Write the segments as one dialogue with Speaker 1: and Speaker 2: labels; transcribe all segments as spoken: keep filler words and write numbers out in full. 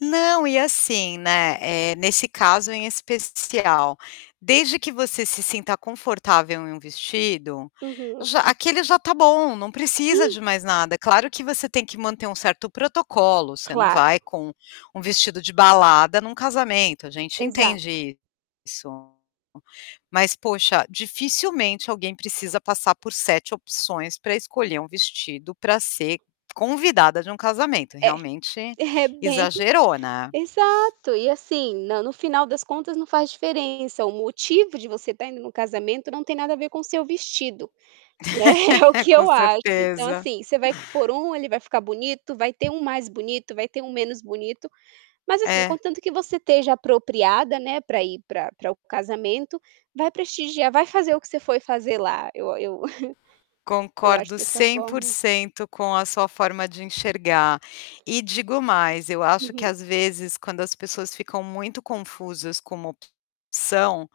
Speaker 1: Não, e assim, né, eh, nesse caso em especial, desde que você se sinta confortável em um vestido,
Speaker 2: Uhum.
Speaker 1: já aquele já tá bom, não precisa de
Speaker 2: Sim.
Speaker 1: mais nada. É claro que você tem que manter um certo protocolo, você não
Speaker 2: Claro.
Speaker 1: vai com um vestido de balada num casamento, a gente
Speaker 2: Exato.
Speaker 1: entende isso. Mas poxa, dificilmente alguém precisa passar por sete opções pra escolher um vestido pra ser convidada de um casamento,
Speaker 2: É,
Speaker 1: realmente,
Speaker 2: é bem
Speaker 1: exagerou, né?
Speaker 2: exato e assim na no final das contas não faz diferença, o motivo de você tá indo no casamento não tem nada a ver com o seu vestido, né, é o que
Speaker 1: Com
Speaker 2: eu acho. Então
Speaker 1: certeza.
Speaker 2: assim, você vai por um, ele vai ficar bonito, vai ter um mais bonito, vai ter um menos bonito, mas assim,
Speaker 1: É.
Speaker 2: contanto que você esteja apropriada, né, para ir para para o casamento, vai prestigiar, vai fazer o que você foi fazer lá, eu eu eu acho
Speaker 1: Concordo
Speaker 2: dessa
Speaker 1: cem por
Speaker 2: forma
Speaker 1: cento com a sua forma de enxergar. E digo mais, eu acho que
Speaker 2: Uhum.
Speaker 1: às vezes quando as pessoas ficam muito confusas como são.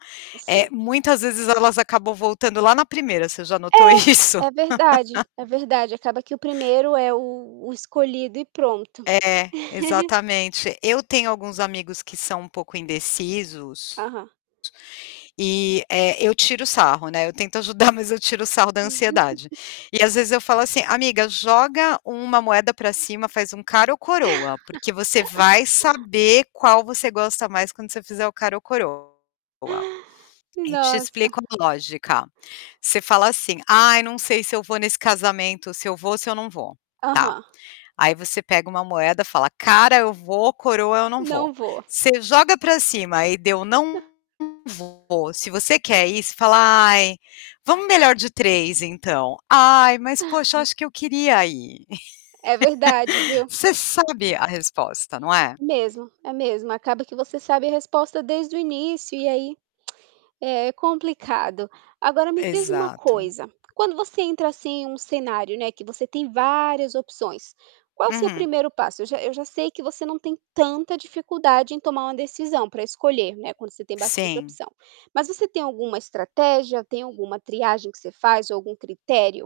Speaker 1: É
Speaker 2: Sim.
Speaker 1: muitas vezes elas acabam voltando lá na priemira você já notou isso?
Speaker 2: É, é verdade, é verdade, acaba que o primeiro é o o escolhido e pronto.
Speaker 1: É, exatamente. Eu tenho alguns amigos que são um pouco indecisos,,
Speaker 2: Aham.
Speaker 1: e eh, eu tiro sarro, né. Eu tento ajudar mas eu tiro o sarro da ansiedade. E às vezes eu falo assim: "Amiga joga uma moeda pra cima, faz um cara ou coroa, porque você vai saber qual você gosta mais quando você fizer o cara ou coroa." E te
Speaker 2: Nossa.
Speaker 1: explico a lógica. Você fala assim: "Ai não sei se eu vou nesse casamento, se eu vou ou se eu não vou." Tá,
Speaker 2: Aham.
Speaker 1: aí você pega uma moeda, fala: "Cara eu vou, coroa eu não vou."
Speaker 2: Não vou.
Speaker 1: Você joga para cima e deu não vou, e se você quer ir, fala: "Ai, vamos melhor de três então. Ai mas poxa, eu acho que eu queria ir."
Speaker 2: É verdade, viu?
Speaker 1: Você sabe a resposta, não é?
Speaker 2: Mesmo, é mesmo acaba que você sabe a resposta desde o início e aí, é complicado. Agora me diz uma
Speaker 1: Exato.
Speaker 2: coisa, quando você entra assim em um cenário, né, que você tem várias opções, qual o seu
Speaker 1: Uhum.
Speaker 2: primeiro passo? Eu já eu já sei que você não tem tanta dificuldade em tomar uma decisão para escolher, né, quando você tem bastante
Speaker 1: Sim.
Speaker 2: opção. Mas você tem alguma estratégia, tem alguma triagem que você faz ou algum critério?